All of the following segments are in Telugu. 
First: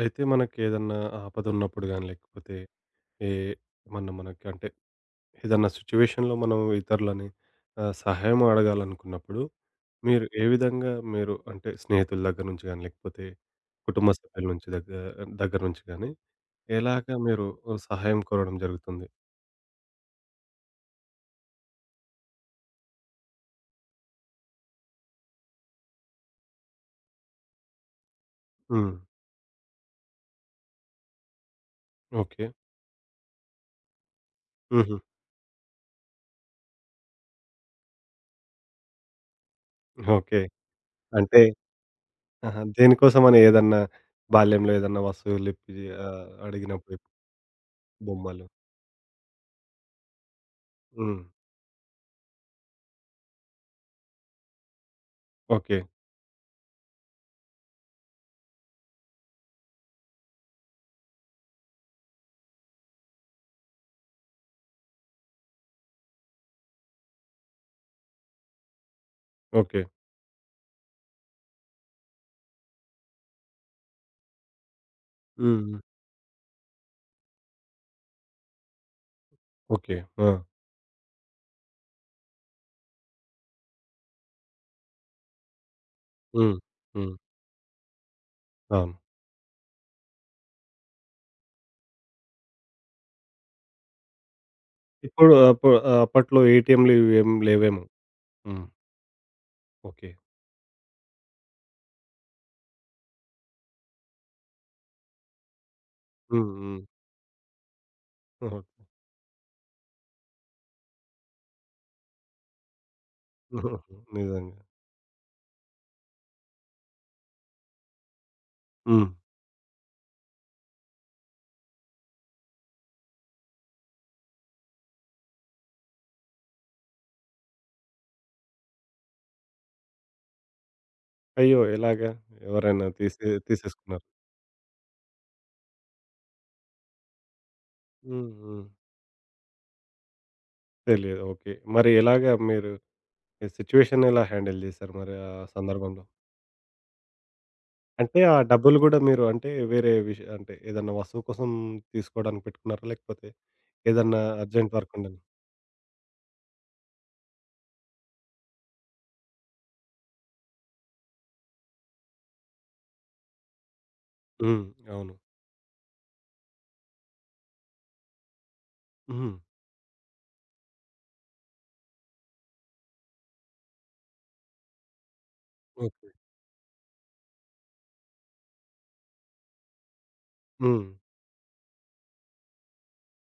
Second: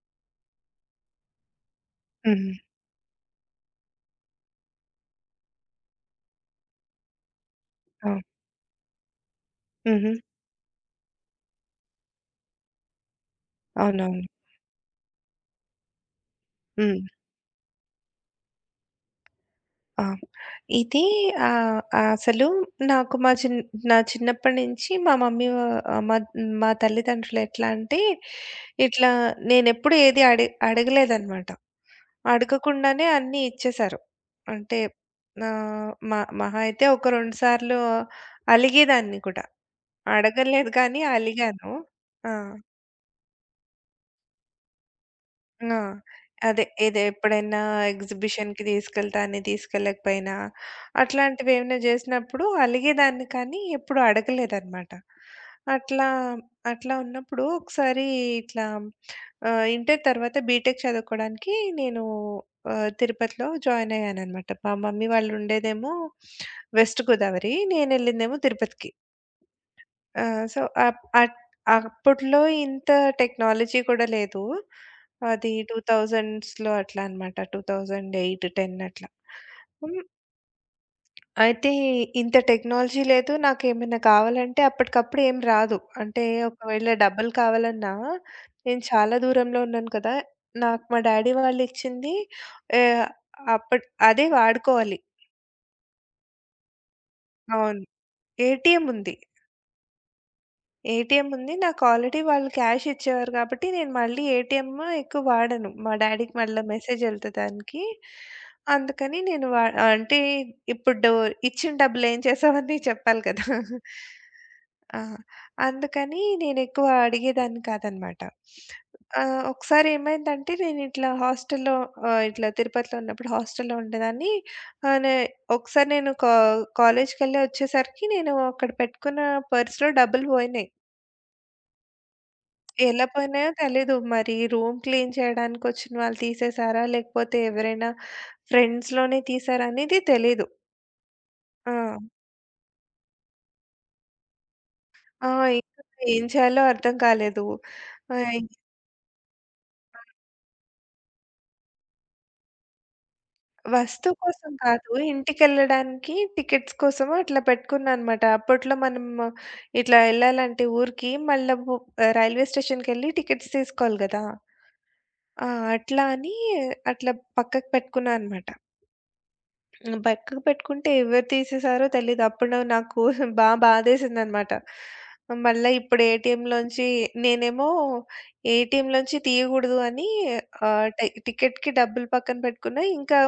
అయితే మనకేదన్నా ఆపదున్నప్పుడు గాని, హ్మ్. లేకపోతే ఏ ఏమన్నా మనకి అంటే ఏదన్నా సిట్యుయేషన్‌లో మనం ఇతరులని అవును. సహాయం అడగాలనుకున్నప్పుడు, హుహు. మీరు ఏ విధంగా మీరు అంటే స్నేహితుల దగ్గర నుంచి గాని, లేకపోతే కుటుంబ అవునవును. సభ్యుల నుంచి దగ్గర నుంచి గాని, హ్మ్. ఎలాగా మీరు సహాయం కోరడం జరుగుతుంది? ఆ! ఇది ఆహ్, అసలు నాకు మా చిన్ నా చిన్నప్పటి నుంచి మా మమ్మీ వ మా మా తల్లిదండ్రులు ఎట్లా అంటే, హ్మ్. ఇట్లా నేనెప్పుడు ఏది అడగలేదనమాట. ఓకే. అడగకుండానే అన్నీ ఇచ్చేశారు. అంటే హుహు. మా మహా అయితే ఒక 2 సార్లు అలిగేదాన్ని కూడా. ఓకే. అడగలేదు కానీ అంటే అలిగాను. ఆ! ఆహా! దేనికోసమని ఏదన్నా బాల్యంలో ఏదన్నా వస్తువులిప్పి ఆ! అదే. ఏదో అడిగినప్పుడు ఎప్పుడైనా బొమ్మలు. ఎగ్జిబిషన్‌కి తీసుకెళ్తాను, తీసుకెళ్ళకపోయినా హ్మ్. అట్లాంటివేమైనా జేసినప్పుడు అలిగేదాన్ని కానీ ఎప్పుడు అడగలేదనమాట. ఓకే. అట్లా, అట్లా ఉన్నప్పుడు ఒకసారి ఇట్లా ఇంటర్ తర్వాత బీటెక్ చదువుకోడానికి నేను తిరుపతిలో జాయిన్ అయ్యాననమాట. మా మమ్మీ వాళ్ళు ఉండేదేమో వెస్ట్ గోదావరి, నేనెళ్ళిందేమో తిరుపతికి. ఓకే. ఆ! సో, అప్ అట్ అప్పట్లో ఇంత టెక్నాలజీ కూడా లేదు. అది హ్మ్. 2000స్‌లో అట్లా అన్నమాట. 2008, 10 అట్లా. ఓకే. హ్మ్. ఆ! అయితే ఇంత టెక్నాలజీ లేదు. నాకేమైనా కావాలంటే అప్పటికప్పుడు ఏం రాదు. అంటే హ్మ్. ఒకవేళ హ్మ్. డబ్బులు కావాలన్నా నేను అవును. చాలా దూరంలో ఉన్నాను కదా! నాకు మా డ్యాడీ వాళ్ళు ఇచ్చింది ఆహ్, అదే వాడుకోవాలి. ఇప్పుడు అప్పు అప్పట్లో ఏటీఎంలు ఇవేం అవును. లేవేమో. హ్మ్. ఏటీఎం ఉంది. ఓకే. ఏటీఎం ఉంది. నాకు ఆల్రెడీ వాళ్ళు క్యాష్ ఇచ్చేవారు కాబట్టి నేను మళ్ళీ ఏటీఎం ఎక్కువ వాడను. మా డ్యాడీకి హ్మ్. మళ్ళా హ్మ్. మెసేజ్ ఎళ్తది దానికి. ఓహో! హుహు. అందుకని నేను వా అంటే ఇప్పుడు డో ఇచ్చిన డబ్బులు ఏం చేసావని చెప్పాలి కదా! నిజంగా. ఆ! అందుకని నేనెక్కువ అడిగేదాన్ని కాదనమాట. హ్మ్. ఒకసారి ఏమైందంటే నేనిట్లా హాస్టల్‌లో ఇట్లా తిరుపతిలో ఉన్నప్పుడు హాస్టల్‌లో ఉండేదాన్ని. ఆహ్, నే ఒకసారి నేను కా కాలేజ్‌కెళ్ళి వచ్చేసరికి నేను అక్కడ పెట్టుకున్న పర్స్‌లో డబ్బులు పోయినాయి. అయ్యో! ఎలాగా? ఎవరైనా ఎలా పోయినాయో తెలీదు. తీసేసుకున్నారా? మరి రూమ్ క్లీన్ చేయడానికొచ్చిన వాళ్ళు తీసేసారా? లేకపోతే ఎవరైనా హ్మ్. హ్మ్. ఫ్రెండ్స్‌లోనే తీసారా అనేది తెలీదు. తెలియదు. ఓకే. ఆ! మరి ఎలాగా మీరు ఈ సిట్యుయేషన్ ఎలా హ్యాండిల్ చేశారు మరి ఆ! ఆ ఇంకా సందర్భంలో? ఏం చేయాలో అర్థం కాలేదు. అంటే ఆహ్, ఆ డబ్బులు గూడా మీరు అంటే వేరే విష అంటే ఏదన్నా వస్తువు కోసం తీసుకోవడానికి పెట్టుకున్నారా? లేకపోతే వస్తువు ఏదన్నా కోసం అర్జెంట్ కాదు, వర్క్ ఉండని? ఇంటికెళ్ళడానికి టికెట్స్ కోసం అట్లా పెట్టుకున్నాననమాట. అప్పట్లో మనం ఇట్లా ఎళ్ళాలంటే ఊరికి మళ్ళా బు రైల్వే స్టేషన్‌కెళ్ళి టికెట్స్ తీసుకోవాలి గదా! హ్మ్. అవును. ఆ! అట్లా అని అట్లా పక్కకు పెట్టుకున్నా అనమాట. హ్మ్. హ్మ్. పక్కకు పెట్టుకుంటే ఎవరు తీసేసారో తెలీదు. అప్పుడు నాకు బాధేసిందనమాట. మళ్ళా ఇప్పుడు ఓకే. ఏటీఎంలోంచి నేనేమో ఏటీఎంలోంచి తీయగూడదు అని హ్మ్. ఆహ్, టి టికెట్‌కి డబ్బులు పక్కన పెట్టుకున్నా. ఇంకా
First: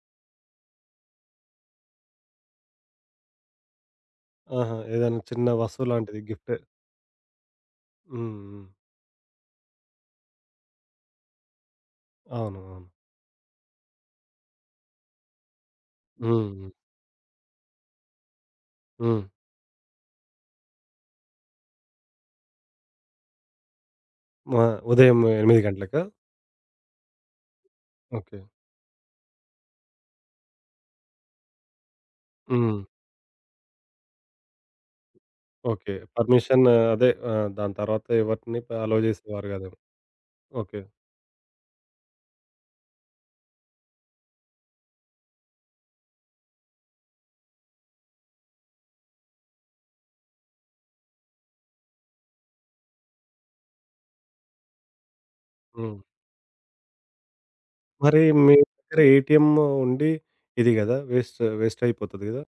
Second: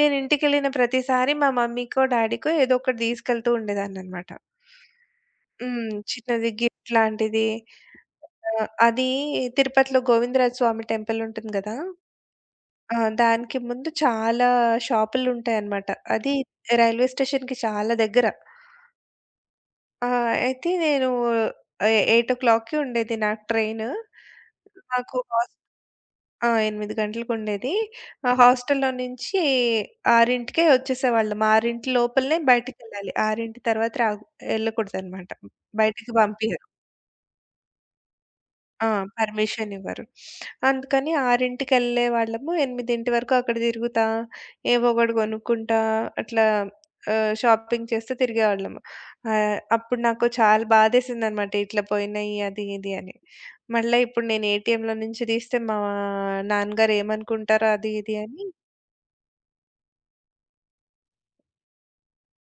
నేను ఇంటికెళ్ళిన ప్రతిసారి మా మమ్మీకో, డ్యాడీకో ఏదో ఒకటి తీసుకెళ్తూ ఉండేదాన్ననమాట. ఆహా! ఏదైనా చిన్న వస్తువు హ్మ్. లాంటిది చిన్నది గిఫ్ట్. గిఫ్ట్ లాంటిది. హ్మ్. హ్మ్. అది తిరుపతిలో గోవిందరాజ స్వామి టెంపుల్ ఉంటుంది గదా! అవును. అవును. ఆ! దానికి ముందు చాలా షాపులుంటాయనమాట. అది హ్మ్. హ్మ్. రైల్వే స్టేషన్‌కి చాలా దగ్గర. హ్మ్. ఆ! అయితే నేను 8:00కి ఉండేది నాకు ట్రైను. మా నాకు ఉదయం హాస్ 8 గంటలకా? ఆ! 8 గంటలకుండేది. ఆ ఓకే. హాస్టల్‌లో నుంచి 6కే వచ్చేసేవాళ్ళం. 6 లోపలనే హ్మ్. బయటికెళ్ళాలి. 6 తర్వాత రాకు ఎళ్ళకూడదనమాట. ఓకే. బయటికి పంపియరు. అదే దాని తర్వాత ఎవరిని ఆ! అలో చేసేవారు పర్మిషన్ కాదేమో. ఇవ్వరు. ఓకే. అందుకని 6:00కెళ్ళే వాళ్ళము 8:00 వరకు అక్కడ తిరుగుతా, ఏవో ఒకటి కొనుక్కుంటా అట్లా షాపింగ్ చేస్తూ తిరిగేవాళ్ళము. అప్పుడు నాకు చాలా బాధేసిందనమాట. ఇట్లా పోయినాయి అది ఇది అని. మళ్ళా ఇప్పుడు నేను ఏటీఎంలో నుంచి తీస్తే మా హ్మ్. నాన్నగారు ఏమనుకుంటారో అది ఇది మరి అని. మీ దగ్గర ఏటీఎం ఉండి ఇది గదా! వేస్ట్ వేస్ట్ అయిపోతది గదా!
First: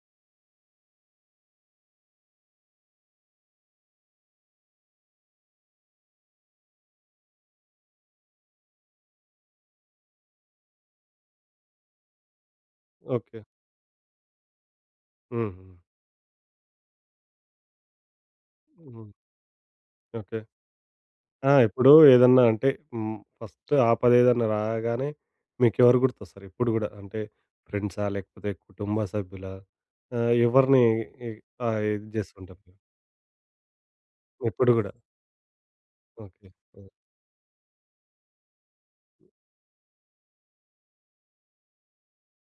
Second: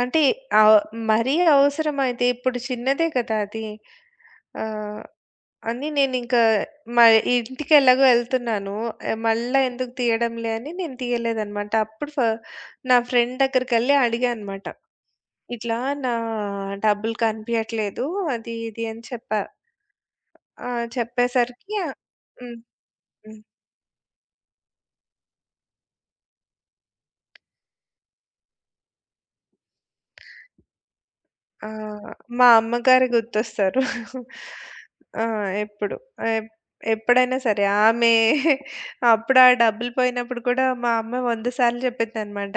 అంటే ఆహ్, మరీ అవసరమైతే ఇప్పుడు చిన్నదే కదా! అది. ఆ! అని నేనింకా మా ఇంటికెలాగో ఎళ్తున్నాను. మళ్ళా ఎందుకు తీయడంలే అని నేను తీయలేదనమాట. అప్పుడు ఫ నా ఫ్రెండ్ ఓకే. దగ్గరికెళ్ళి అడిగా అనమాట. హుహు. ఇట్లా నా డబ్బులు కనిపియట్లేదు అది ఇది అని హ్మ్. చెప్పా. ఓకే. ఆ! ఆ! చెప్పేసరికి ఇప్పుడు ఏదన్నా హ్మ్. అంటే హ్మ్. హ్మ్. ఫస్ట్ ఆపదేదన్నా రాగానే మీకెవరు గుర్తొస్తారు ఇప్పుడు గూడా? అంటే ఫ్రెండ్సా? లేకపోతే కుటుంబ సభ్యులా? ఎవరిని ఇ ఆ! ఇది మా జేస్తుంటారు మీరు? అమ్మగారు గుర్తొస్తారు. ఇప్పుడు గూడా. ఆ! ఎప్పుడు. ఎప్ ఓకే. ఓహ్! ఎప్పుడైనా సరే. ఆమె అప్పుడు ఆ డబ్బులు పోయినప్పుడు కూడా మా అమ్మ 100 సార్లు చెప్పిందనమాట.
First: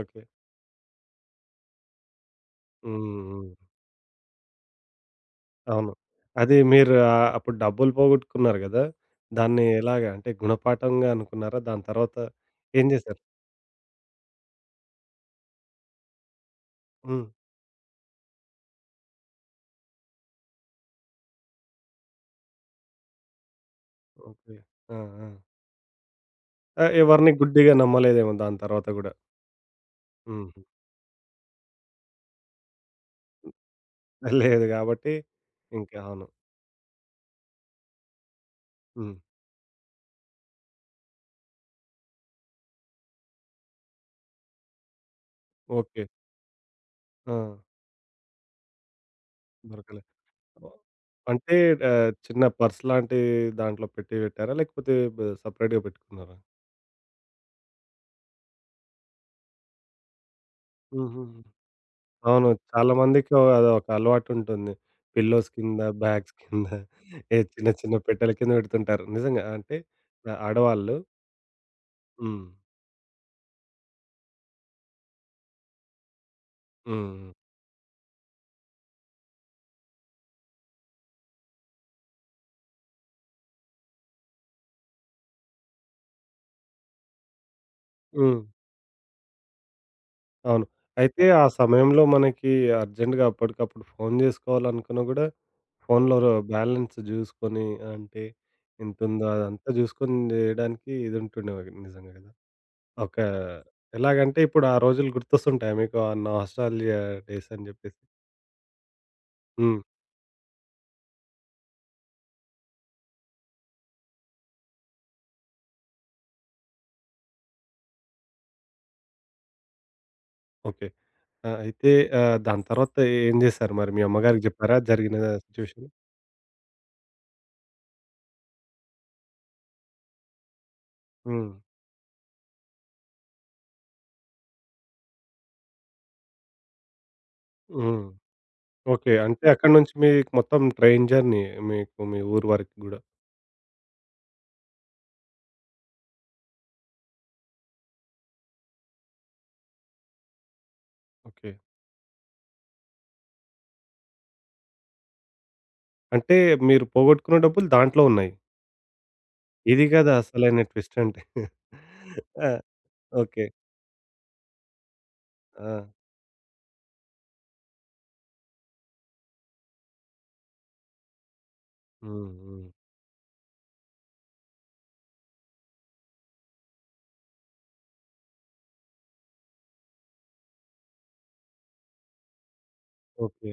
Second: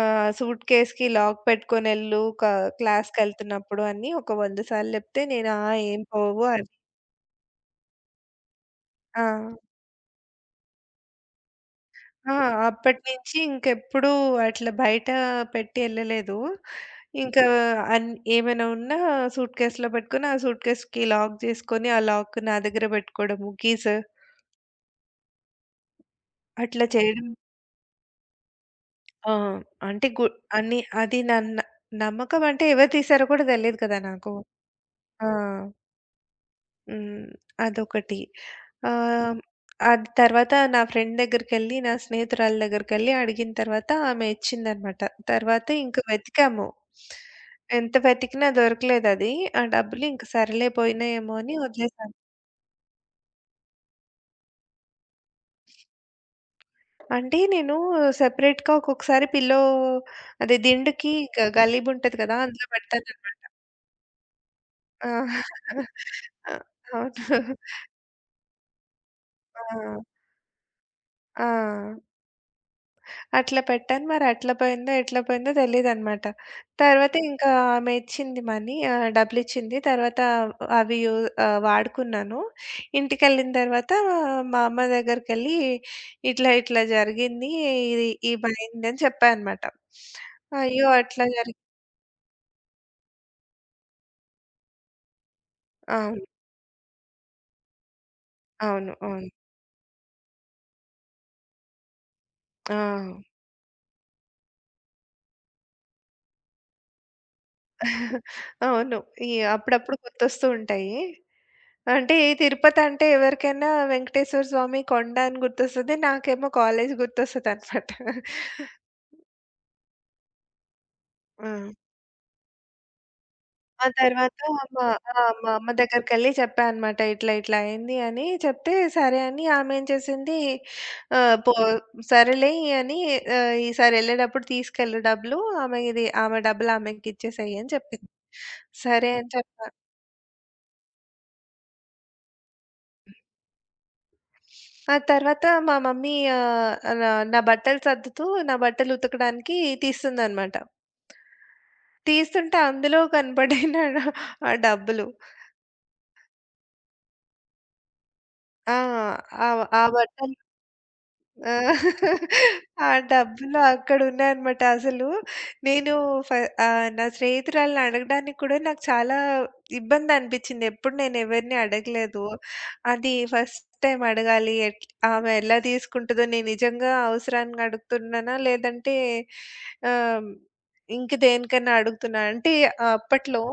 ఓకే. సూట్‌కేస్‌కి లాక్ పెట్టుకొనెళ్ళు హ్మ్. హ్మ్. క్లాస్‌కెళ్తున్నప్పుడు అని ఒక 100 సార్లు చెప్తే నేను ఆ! అవును. ఏం పోవు అది అని. మీరు అప్పుడు డబ్బులు పోగొట్టుకున్నారు గదా! ఆ! దాన్ని ఎలాగా అంటే గుణపాఠంగా అనుకున్నారా? దాని తర్వాత ఆ! ఏం జేశారు? అప్పటినుంచి ఇంకెప్పుడూ అట్లా బయట పెట్టి ఎళ్ళలేదు. హ్మ్. ఇంకా అన్ ఏమైనా ఉన్నా సూట్ కేస్‌లో పెట్టుకొని, ఆ సూట్ కేస్‌కి లాక్ జేసుకొని, ఆ లాక్ నా దగ్గర పెట్టుకోవడము, కీస్ ఓకే. ఆ! ఆ! అట్లా ఆ! చేయడం. ఎవరిని గుడ్డిగా నమ్మలేదేమో దాని తర్వాత గూడా. ఆ! అంటే హుహు. అన్ని అది నమ్మకం అంటే ఎవరు తీశారో కూడా తెలీదు కదా నాకు. లేదు గాబట్టి ఆ! ఇంకా అవును. హ్మ్. అదొకటి. హ్మ్. ఆహ్, అది తర్వాత నా ఫ్రెండ్ దగ్గరికెళ్ళి, నా స్నేహితురాలు దగ్గరికెళ్ళి అడిగిన తర్వాత ఆమె ఇచ్చిందనమాట. తర్వాత ఇంక ఓకే. వెతికాము. ఆ! ఎంత వెతికినా దొరకలేదది. ఆ దొరకలే. డబ్బులు ఇంక సరేలే పోయినాయేమో అని అంటే వదిలేసాను. చిన్న పర్స్ లాంటి దాంట్లో పెట్టారా? లేకపోతే సెపరేట్‌గా పెట్టుకున్నారా? అంటే నేను సెపరేట్‌గా ఒక్కొక్కసారి పిల్లో అది దిండుకి హుహుహు. గలీబుంటది కదా! అవును. అందులో చాలా మందికి పెడతాననమాట. అదొక అలవాటుంటుంది. ఆ! పిల్లోస్ కింద, బ్యాగ్స్ ఆ! కింద ఏ అవును. చిన్న చిన్న పెట్టెల కింద పెడుతుంటారు. నిజంగా ఆ! అంటే ఆడవాళ్ళు ఆ! హ్మ్. అట్లా పెట్టాను. మరి అట్లా పోయిందో, ఎట్లా పోయిందో తెలీదనమాట. తర్వాత హ్మ్. ఇంకా ఆమె ఇచ్చింది, మనీ డబ్బులిచ్చింది. తర్వాత అవి యూ వాడుకున్నాను. ఇంటికెళ్ళిన తర్వాత మా అమ్మ దగ్గరికెళ్ళి, "ఇట్లా ఇట్లా జరిగింది. ఇది హ్మ్. ఇవయింది" అని చెప్పా అనమాట. అవును. అయ్యో! అట్లా అయితే ఆ జరిగి సమయంలో మనకి అర్జెంట్‌గా అప్పటికప్పుడు ఫోను జేసుకోవాలనుకున్నా గూడా ఫోన్‌లో అవును. బ్యాలెన్స్ జూసుకొని అంటే అవును. ఎంతుందో అవును. అదంతా జూసుకొని జేయడానికి ఇదుంటుండే మనకి నిజంగా గదా! ఆ! ఒక ఎలాగంటే ఇప్పుడు ఆ రోజులు గుర్తొస్తుంటాయా మీకు? ఆ నాస్టాల్జియా డేస్ అని జెప్పేసి? అవును. ఈ హ్మ్. అప్పుడప్పుడు గుర్తొస్తూ ఉంటాయి. అంటే తిరుపతంటే ఎవరికైనా వెంకటేశ్వర స్వామి కొండ అని గుర్తొస్తది. నాకేమో కాలేజ్ గుర్తొస్తదనమాట. ఓకే. ఆ! హ్మ్. అయితే దాని తర్వాత ఏం జేశారు ఆ మరి? మీ తర్వాత అమ్మగారికి జెప్పారా మా జరిగిన ఆ! మా అమ్మ సిట్యుయేషన్? దగ్గరికెళ్ళి చెప్పా అనమాట. ఇట్లా ఇట్లా అయింది అని చెప్తే, సరే అని ఆమేం చేసింది ఆహ్, హ్మ్. పో సరేలే అని ఈసారి ఎళ్ళేటప్పుడు తీసుకెళ్ళు డబ్బులు. ఆమె డబ్బులు ఆమెకిచ్చేసేయి అని హ్మ్. చెప్పింది. సరే ఓకే. అని అంటే చెప్పా. అక్కడి నుంచి మీకు మొత్తం ట్రైన్ జర్నీ మీకు మీ ఊరు వరకు గూడా. ఆ తర్వాత మా మమ్మీ ఆహ్, నా నా బట్టలు సర్దుతూ, నా బట్టలు ఉతకడానికి తీస్తుందనమాట. ఓకే. తీస్తుంటే అందులో కనపడిన ఆ డబ్బులు. అంటే మీరు పోగొట్టుకున్న డబ్బులు దాంట్లో ఉన్నాయి. ఆ! ఆ! ఆ ఇది గదా! బట్ట అసలైన ట్విస్ట్ అంటే. ఆ! ఆ! ఆ ఓకే. డబ్బులు అక్కడున్నాయనమాట. అసలు ఆ! నేను ఫ ఆహ్, నా స్నేహితురాలిని అడగడానికి కూడా నాకు చాలా ఇబ్బందనిపిచ్చింది. ఎప్పుడు నేను ఎవరిని అడగలేదు. హ్మ్. హ్మ్. అది ఫస్ట్ టైమ్ అడగాలి. ఆమె ఎలా తీసుకుంటదో, నేను నిజంగా అవసరానికి అడుగుతున్నానా? లేదంటే ఆహ్, ఇంక దేనికన్నా అడుగుతున్నా? అంటే అప్పట్లో ఓకే.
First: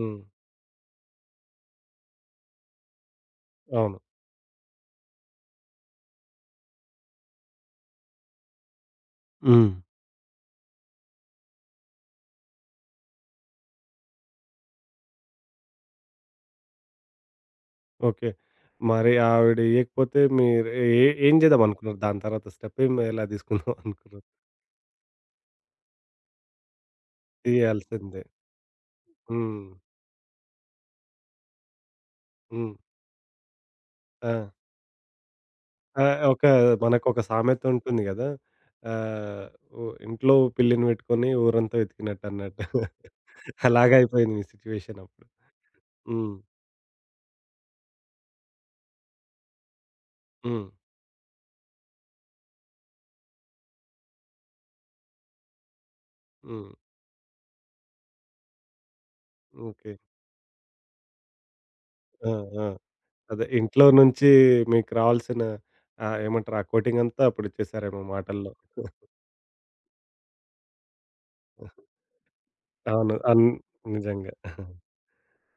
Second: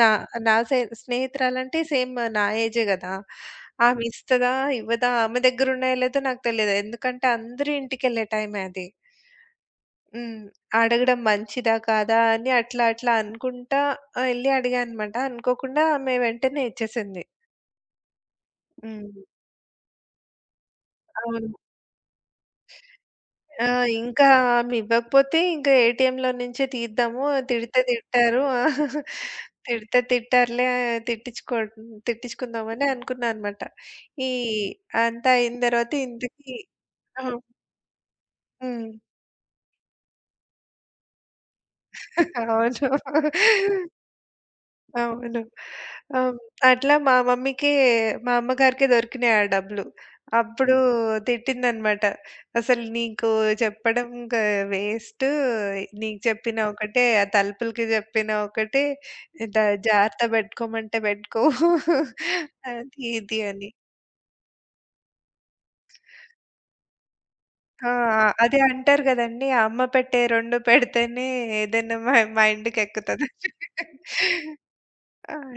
నా నా సే స్నేహితురాలంటే సేమ్ నా ఏజే గదా! అవును. ఆమె ఇస్తదా? ఇవ్వదా? ఆమె దగ్గరున్నాయో లేదో నాకు తెలీదు. ఎందుకంటే అందరూ ఇంటికెళ్ళే టైమే అది. హ్మ్. హ్మ్. అడగడం మంచిదా? కాదా? అని అట్లా అట్లా అనుకుంటా ఎళ్లి అడిగాననమాట. అనుకోకుండా ఆమె వెంటనే ఇచ్చేసింది. ఓకే. మరి హ్మ్. ఆవిడ ఇయ్యకపోతే మీరు ఏం అవును. జేద్దామనుకున్నారు? దాని తర్వాత స్టెప్ ఎలా ఆ! తీసుకుందాం అనుకున్నారు? ఇంకా ఆమె ఇవ్వకపోతే ఇంకా ఏటీఎంలో నుంచే తీద్దాము. తిడితే ఇయ్యాల్సిందే. తిట్టారు. హ్మ్. తిడితే తిట్టారులే, తిట్టించుకో హ్మ్. తిట్టించుకుందామని అనుకున్నా అనమాట. ఈ ఆ! అంతా అయిన తర్వాత ఆ! ఒక ఇంతకీ మనకొక ఆ! సామెత ఉంటుంది గదా! హ్మ్. ఆహ్, ఉ ఇంట్లో పిల్లిని పెట్టుకొని ఊరంతా వెతికినట్టు అన్నట్టు. అవును. అలాగైపోయింది మీ సిట్యుయేషన్ అప్పుడు. అవును. హ్మ్. ఆహ్, అట్లా మా మమ్మీకి, మా అమ్మగారికే దొరికినాయి ఆ డబ్బులు. హ్మ్. అప్పుడు తిట్టిందనమాట. "అసలు నీకు చెప్పడం వేస్టు. నీకు చెప్పిన హ్మ్. ఒకటే, ఆ తలుపులకి చెప్పిన ఒకటే. ద ఓకే. జాగ్రత్త పెట్టుకోమంటే పెట్టుకోవు." ఆ! ఆ! అది ఇది అదే అని. ఇంట్లో నుంచి మీకు రావాల్సిన ఏమంటారు? ఆ కోటింగ్ అంతా అప్పుడు ఆ! ఇచ్చేసారేమో మాటల్లో. అదే అంటారు గదండీ! అమ్మ పెట్టే 2 పెడితేనే ఏదైనా అవును. మైండ్‌కెక్కుతదని. నిజంగా.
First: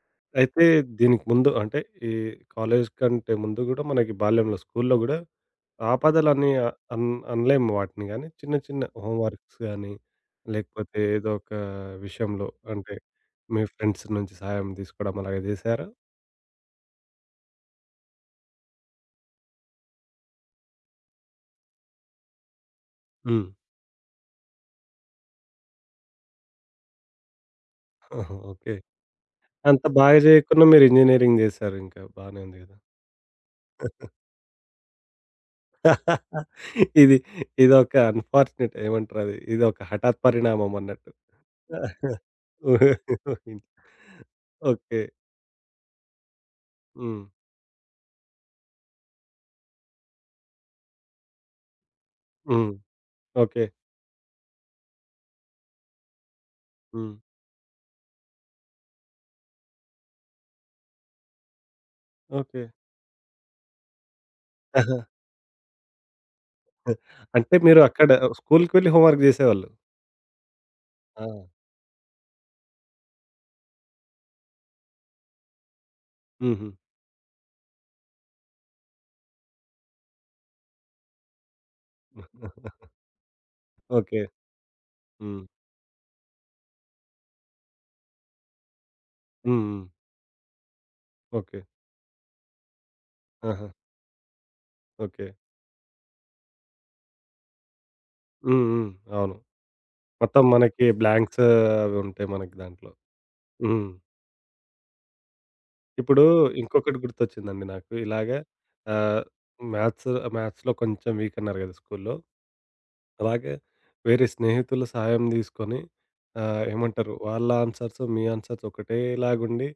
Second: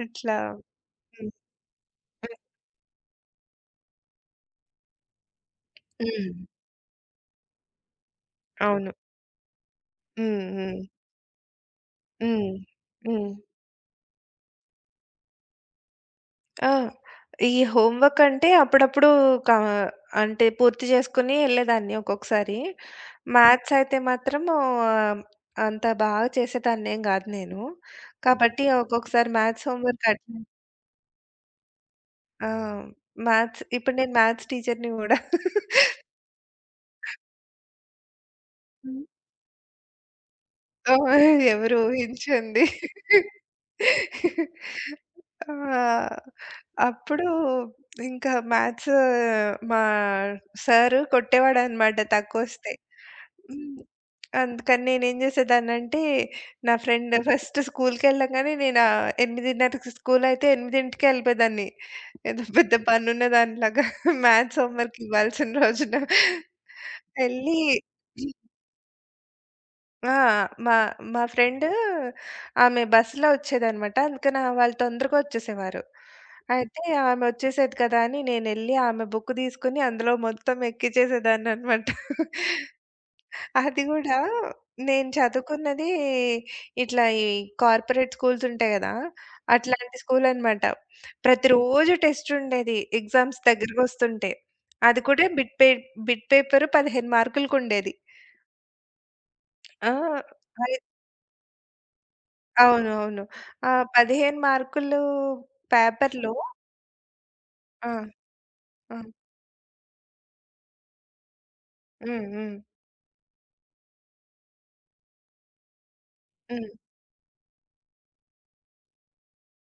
అట్లా. అయితే దీనికి హ్మ్. ముందు అంటే ఈ హ్మ్. కాలేజ్ కంటే ముందు గూడా మనకి బాల్యంలో స్కూల్‌లో గూడా హ్మ్. ఆపదలని అనలేము వాటిని గానీ చిన్న చిన్న అవును. హోమ్ వర్క్స్ గానీ హ్మ్. హ్మ్. లేకపోతే ఏదో ఒక విషయంలో హ్మ్. అంటే హ్మ్. మీ ఫ్రెండ్స్ నుంచి సహాయం తీసుకోవడం అలాగ జేసారా? ఆ! ఈ హోమ్ వర్క్ అంటే అప్పుడప్పుడు కా అంటే పూర్తి చేసుకొని ఎళ్ళేదాన్ని ఒక్కొక్కసారి. హ్మ్. మ్యాథ్స్ అయితే మాత్రము ఆహ్, అంత బాగా చేసేదాన్నేం గాదు నేను. కాబట్టి ఓకే. ఒక్కొక్కసారి మ్యాథ్స్ అంత హోమ్ వర్క్ బాగా అటెండ్ జేయకున్నా మీరు ఇంజినీరింగ్ జేసారు ఇంకా బానే ఆ! ఉంది గదా! మ్యాథ్స్ ఇప్పుడు నేను మ్యాథ్స్ టీచర్‌ని గూడా. ఇది ఇదొక అన్‌ఫార్చునేట్ హ్మ్. ఏమంటారది? ఇదొక హఠాత్ పరిణామం ఆ! అన్నట్టు. ఎవరు ఊహించంది. ఊహించ ఓకే. ఆ! హ్మ్. అప్పుడు ఇంకా మ్యాథ్స్ మా సారు కొట్టేవాడనమాట తక్కువొస్తే. హ్మ్. ఓకే. హ్మ్. అందుకని నేనేం చేసేదాన్నంటే, నా ఫ్రెండ్ హ్మ్. ఫస్ట్ స్కూల్‌కెళ్ళంగానే నేను 8:30కి స్కూలయితే 8కే ఎళ్ళిపోయేదాన్ని. ఏదో ఓకే. పెద్ద పనున్న దానిలాగా మ్యాథ్స్ ఆహా! హోంవర్క్ ఇవ్వాల్సిన రోజున. అంటే ఎళ్ళి మీరు అక్కడ స్కూలుకి వెళ్లి హోంవర్క్ జేసేవాళ్ళు. ఆ! మా మా ఆ! ఫ్రెండు ఆమె బస్సులో వచ్చేదనమాట. అందుకని ఆ వాళ్ళు తొందరగా వచ్చేసేవారు. హుహు. అయితే ఆమె వచ్చేసేది కదా! అని నేనెళ్ళి ఆమె బుక్ తీసుకొని అందులో మొత్తం ఎక్కించేసేదాన్ననమాట. అది గూడా ఓకే. నేను హ్మ్. చదువుకున్నది ఇట్లా ఈ కార్పొరేట్ స్కూల్స్ ఉంటాయి గదా! హ్మ్. హ్మ్. అట్లాంటి స్కూలనమాట. ఓకే. ప్రతిరోజు టెస్ట్ ఉండేది ఎగ్జామ్స్ ఆహా! దగ్గరకొస్తుంటే. అది కూడా ఓకే. Bit paper 15 మార్కులకుండేది. హ్మ్. హ్మ్. అవును. ఆ! మొత్తం మనకి బ్లాంక్స్ అవి ఉంటాయి మనకి దాంట్లో. అవునవును. ఆ! హ్మ్. 15 మార్కులు ఇప్పుడు పేపర్‌లో. ఇంకొకటి గుర్తొచ్చిందండి ఆ! నాకు. ఇలాగ ఆ! ఆహ్, మ్యాథ్స్ మ్యాథ్స్‌లో కొంచెం వీక్ అన్నారు గదా! స్కూల్‌లో. హ్మ్. హ్మ్. అలాగే వేరే స్నేహితుల సహాయం తీసుకొని హ్మ్. ఏమంటారు వాళ్ళ ఆన్సర్స్, మీ ఆన్సర్స్ ఒకటేలాగుండి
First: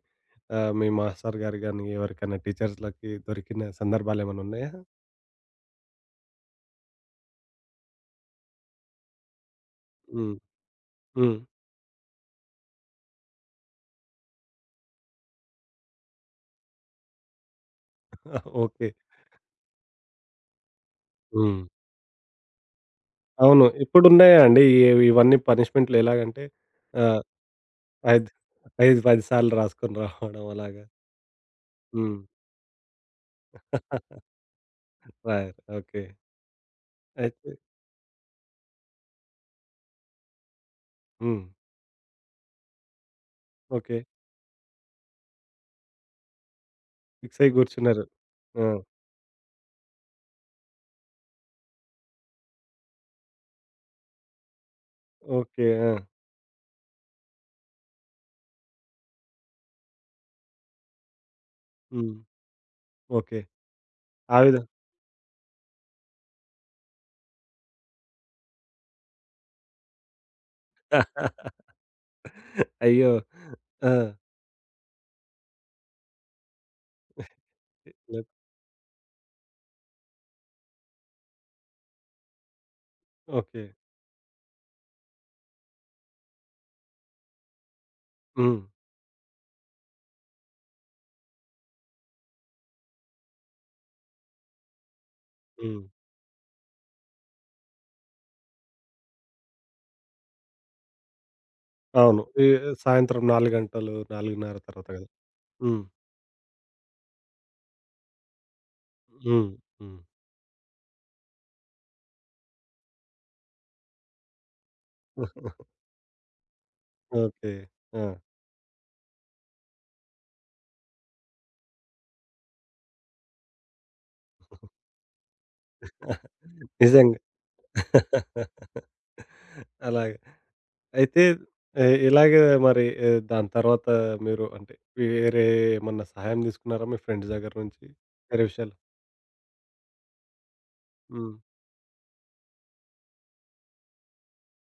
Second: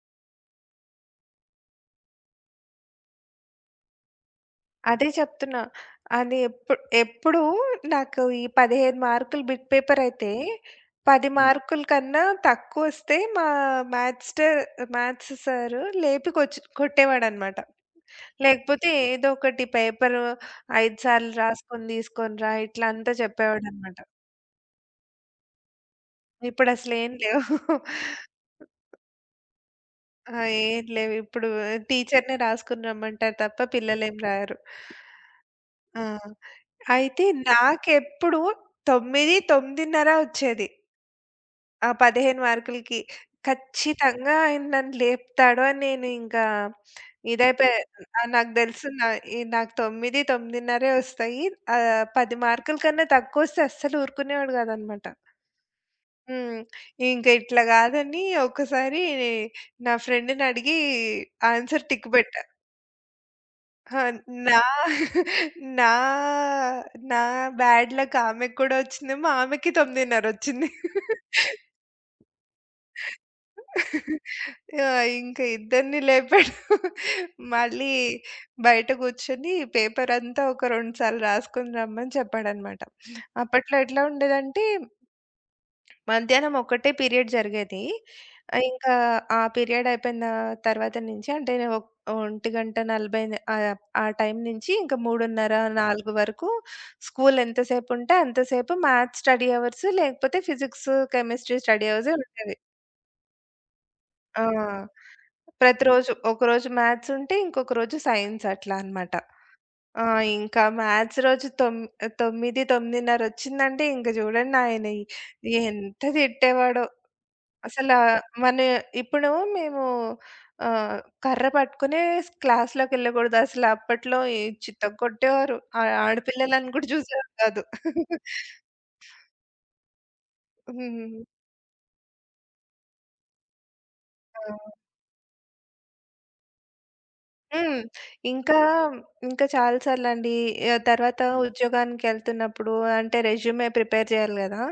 మీ మాస్టర్ గారు గాని, ఎవరికైనా టీచర్స్‌లకి దొరికిన సందర్భాలేమైనా ఉన్నాయా? అదే చెప్తున్నా. అది ఎప్పు ఎప్పుడూ నాకు ఈ 15 మార్కులు బిట్ పేపర్ అయితే హ్మ్. 10 హ్మ్. హ్మ్. మార్కుల కన్నా తక్కువొస్తే మా మ్యాథ్స్ ట మ్యాథ్స్ సారు లేపి కొట్టేవాడనమాట. లేకపోతే ఓకే. ఏదో ఒకటి పేపరు 5 సార్లు హ్మ్. రాసుకొని తీసుకొని రా ఇట్లా అంతా అవును. చెప్పేవాడనమాట. ఇప్పుడున్నాయా అండి? ఇవన్నీ పనిష్మెంట్‌లు ఎలాగంటే ఇప్పుడసలేం ఆహ్, లేవు. 5, 5, 10 సార్లు రాసుకొని ఆ! రావడం అలాగా. ఏం లేవు. ఇప్పుడు హ్మ్. టీచర్‌నే రాసుకొని రమ్మంటారు తప్ప పిల్లలేం రాయరు. రాయరు. ఆ! ఓకే. అయితే అయితే నాకెప్పుడు 9, 9:30 వచ్చేది. హ్మ్. ఆ 15 మార్కులకి. ఓకే. ఖచ్చితంగా ఆయన నన్ను లేపుతాడు అని నేను ఇంకా ఫిక్స్ అయ్యి ఇదైపోయా. గూర్చున్నారు. నాకు ఆ! తెలుసు నా ఈ నాకు 9, 9:30 వస్తాయి. 10 మార్కుల కన్నా తక్కువొస్తే అస్సలు ఊరుకునేవాడు కాదనమాట. ఓకే. ఆ! హ్మ్. ఇంక ఇట్లా గాదని ఒక్కసారి నా ఫ్రెండ్‌ని అడిగి ఆన్సర్ టిక్ హ్మ్. పెట్టా. ఓకే. ఆ! ఆ విధ నా నా నా బ్యాడ్ లక్ ఆమెకి కూడా వచ్చిందేమో, ఆమెకి 9:30 వచ్చింది. అయ్యో! ఆ! ఆ! ఇంక ఇద్దరిని లేపాడు. మళ్ళీ లెప్ బయట కూర్చొని పేపర్ అంతా ఒక 2 సార్లు రాసుకొని రమ్మని చెప్పాడన్నమాట. ఓకే. అప్పట్లో ఎట్లా ఉండేదంటే మధ్యాహ్నం ఒక్కటే పీరియడ్ జరిగేది. హ్మ్. ఇంకా ఆ పీరియడ్ అయిపోయిన తర్వాత నుంచి అంటే 1:40 ఆహ్, ఆ ఆ టైం నుంచి ఇంకా 3:30, హ్మ్. 4 వరకు స్కూల్ ఎంతసేపు ఉంటే అంతసేపు మ్యాథ్స్ స్టడీ అవర్స్ లేకపోతే ఫిజిక్స్, కెమిస్ట్రీ స్టడీ అవర్సే అవును. ఈ ఉండేవి. సాయంత్రం 4 గంటలు ఆ! 4:30 తర్వాత గదా! హ్మ్. ప్రతిరోజు ఒకరోజు మ్యాథ్స్ ఉంటే ఇంకొక రోజు సైన్స్ అట్లా అన్నమాట. హ్మ్. హ్మ్. ఆ! ఇంకా మ్యాథ్స్ రోజు 9, 9:30 వచ్చిందంటే ఇంక చూడండి ఆయన ఎంత తిట్టేవాడో. ఓకే. అసలా ఆ! మన ఇప్పుడు మేము ఆహ్, కర్ర పట్టుకునే క్లాస్‌లోకెళ్ళకూడదు. అసలు అప్పట్లో ఈ చితగ్గొట్టేవారు. ఆ ఆడపిల్లలని కూడా నిజంగా. చూసేవారు కాదు. అలాగే. హ్మ్. అయితే ఇలాగే మరి దాని తర్వాత మీరు ఆ! అంటే వేరే ఏమన్నా సహాయం తీసుకున్నారా మీ ఫ్రెండ్స్ దగ్గర హ్మ్. నుంచి? వేరే ఇంకా, విషయాలు. ఇంకా చాలా సార్లండి. తర్వాత హ్మ్. హ్మ్. ఉద్యోగానికెళ్తున్నప్పుడు అంటే రెజ్యూమే ప్రిపేర్ చేయాలి గదా!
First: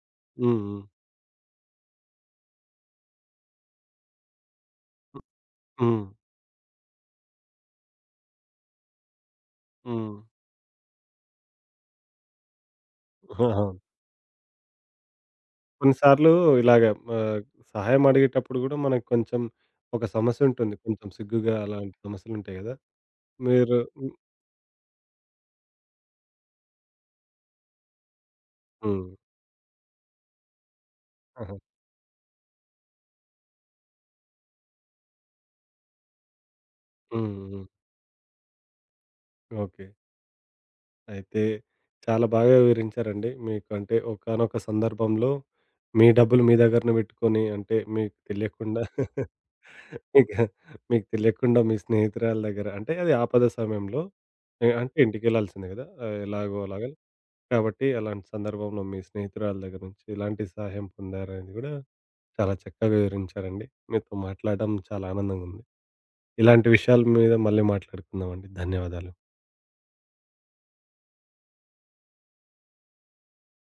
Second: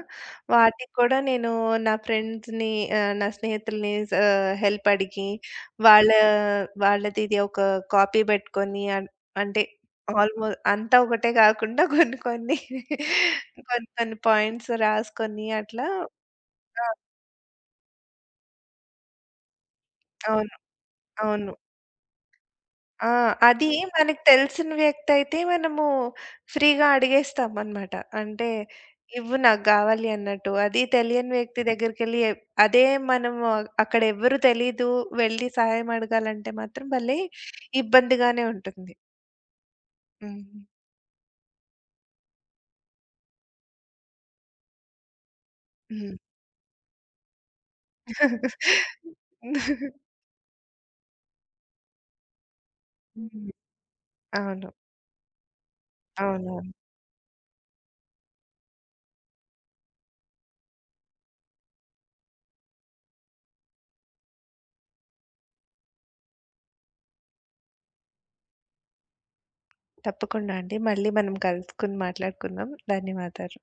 హ్మ్. హ్మ్. వాటికి కూడా నేను నా ఫ్రెండ్స్‌ని ఆహ్, నా స్నేహితుల్ని స హెల్ప్ అడిగి హ్మ్. వాళ్ళ వాళ్ళదిది ఒక కాపీ పెట్టుకొని అంటే హ్మ్. ఆల్‌మో అంతా ఒకటే కాకుండా అవును. కొన్ని కొన్ని పాయింట్స్ రాసుకొని అట్లా కొన్ని సార్లు ఇలాగ ఆ! ఆహ్, సహాయం అడిగేటప్పుడు గూడా మనకు కొంచెం ఒక సమస్య అవును. ఉంటుంది. కొంచెం అవును. సిగ్గుగా అలాంటి సమస్యలుంటాయి గదా! ఆ! అది మీరు హ్మ్. మనకు తెలిసిన వ్యక్తి అయితే మనము ఫ్రీగా అడిగేస్తామనమాట. అంటే హ్మ్. ఇవ్వు నాకు గావాలి అన్నట్టు. అది తెలియని ఆహా! వ్యక్తి దగ్గరికెళ్ళి అదే మనము అక్కడ ఎవ్వరు తెలీదు, వెళ్లి సహాయం అడగాలంటే మాత్రం భలే హ్మ్. హ్మ్. ఇబ్బందిగానే ఉంటుంది. ఓకే. హ్మ్. అయితే చాలా బాగా వివరించారండి. మీకు అంటే ఒకానొక సందర్భంలో మీ హ్మ్. డబ్బులు మీ దగ్గరనే పెట్టుకొని అంటే మీకు తెలియకుండా మీకు మీకు తెలియకుండా మీ స్నేహితురాల దగ్గర అంటే అది ఆపద హ్మ్. సమయంలో అవును. అంటే ఇంటికెళ్ళాల్సిందే గదా! ఆహ్, ఎలాగో అవునవును. అలాగా కాబట్టి అలాంటి సందర్భంలో మీ స్నేహితురాల దగ్గర నుంచి ఎలాంటి సహాయం పొందారనేది గూడా చాలా చక్కగా వివరించారండి. మీతో మాట్లాడడం చాలా ఆనందంగా ఉంది. ఇలాంటి విషయాల మీద మళ్ళీ మాట్లాడుకుందామండి. ధన్యవాదాలు. తప్పకుండా అండి. మళ్ళీ మనం కలుసుకొని మాట్లాడుకుందాం. ధన్యవాదాలు.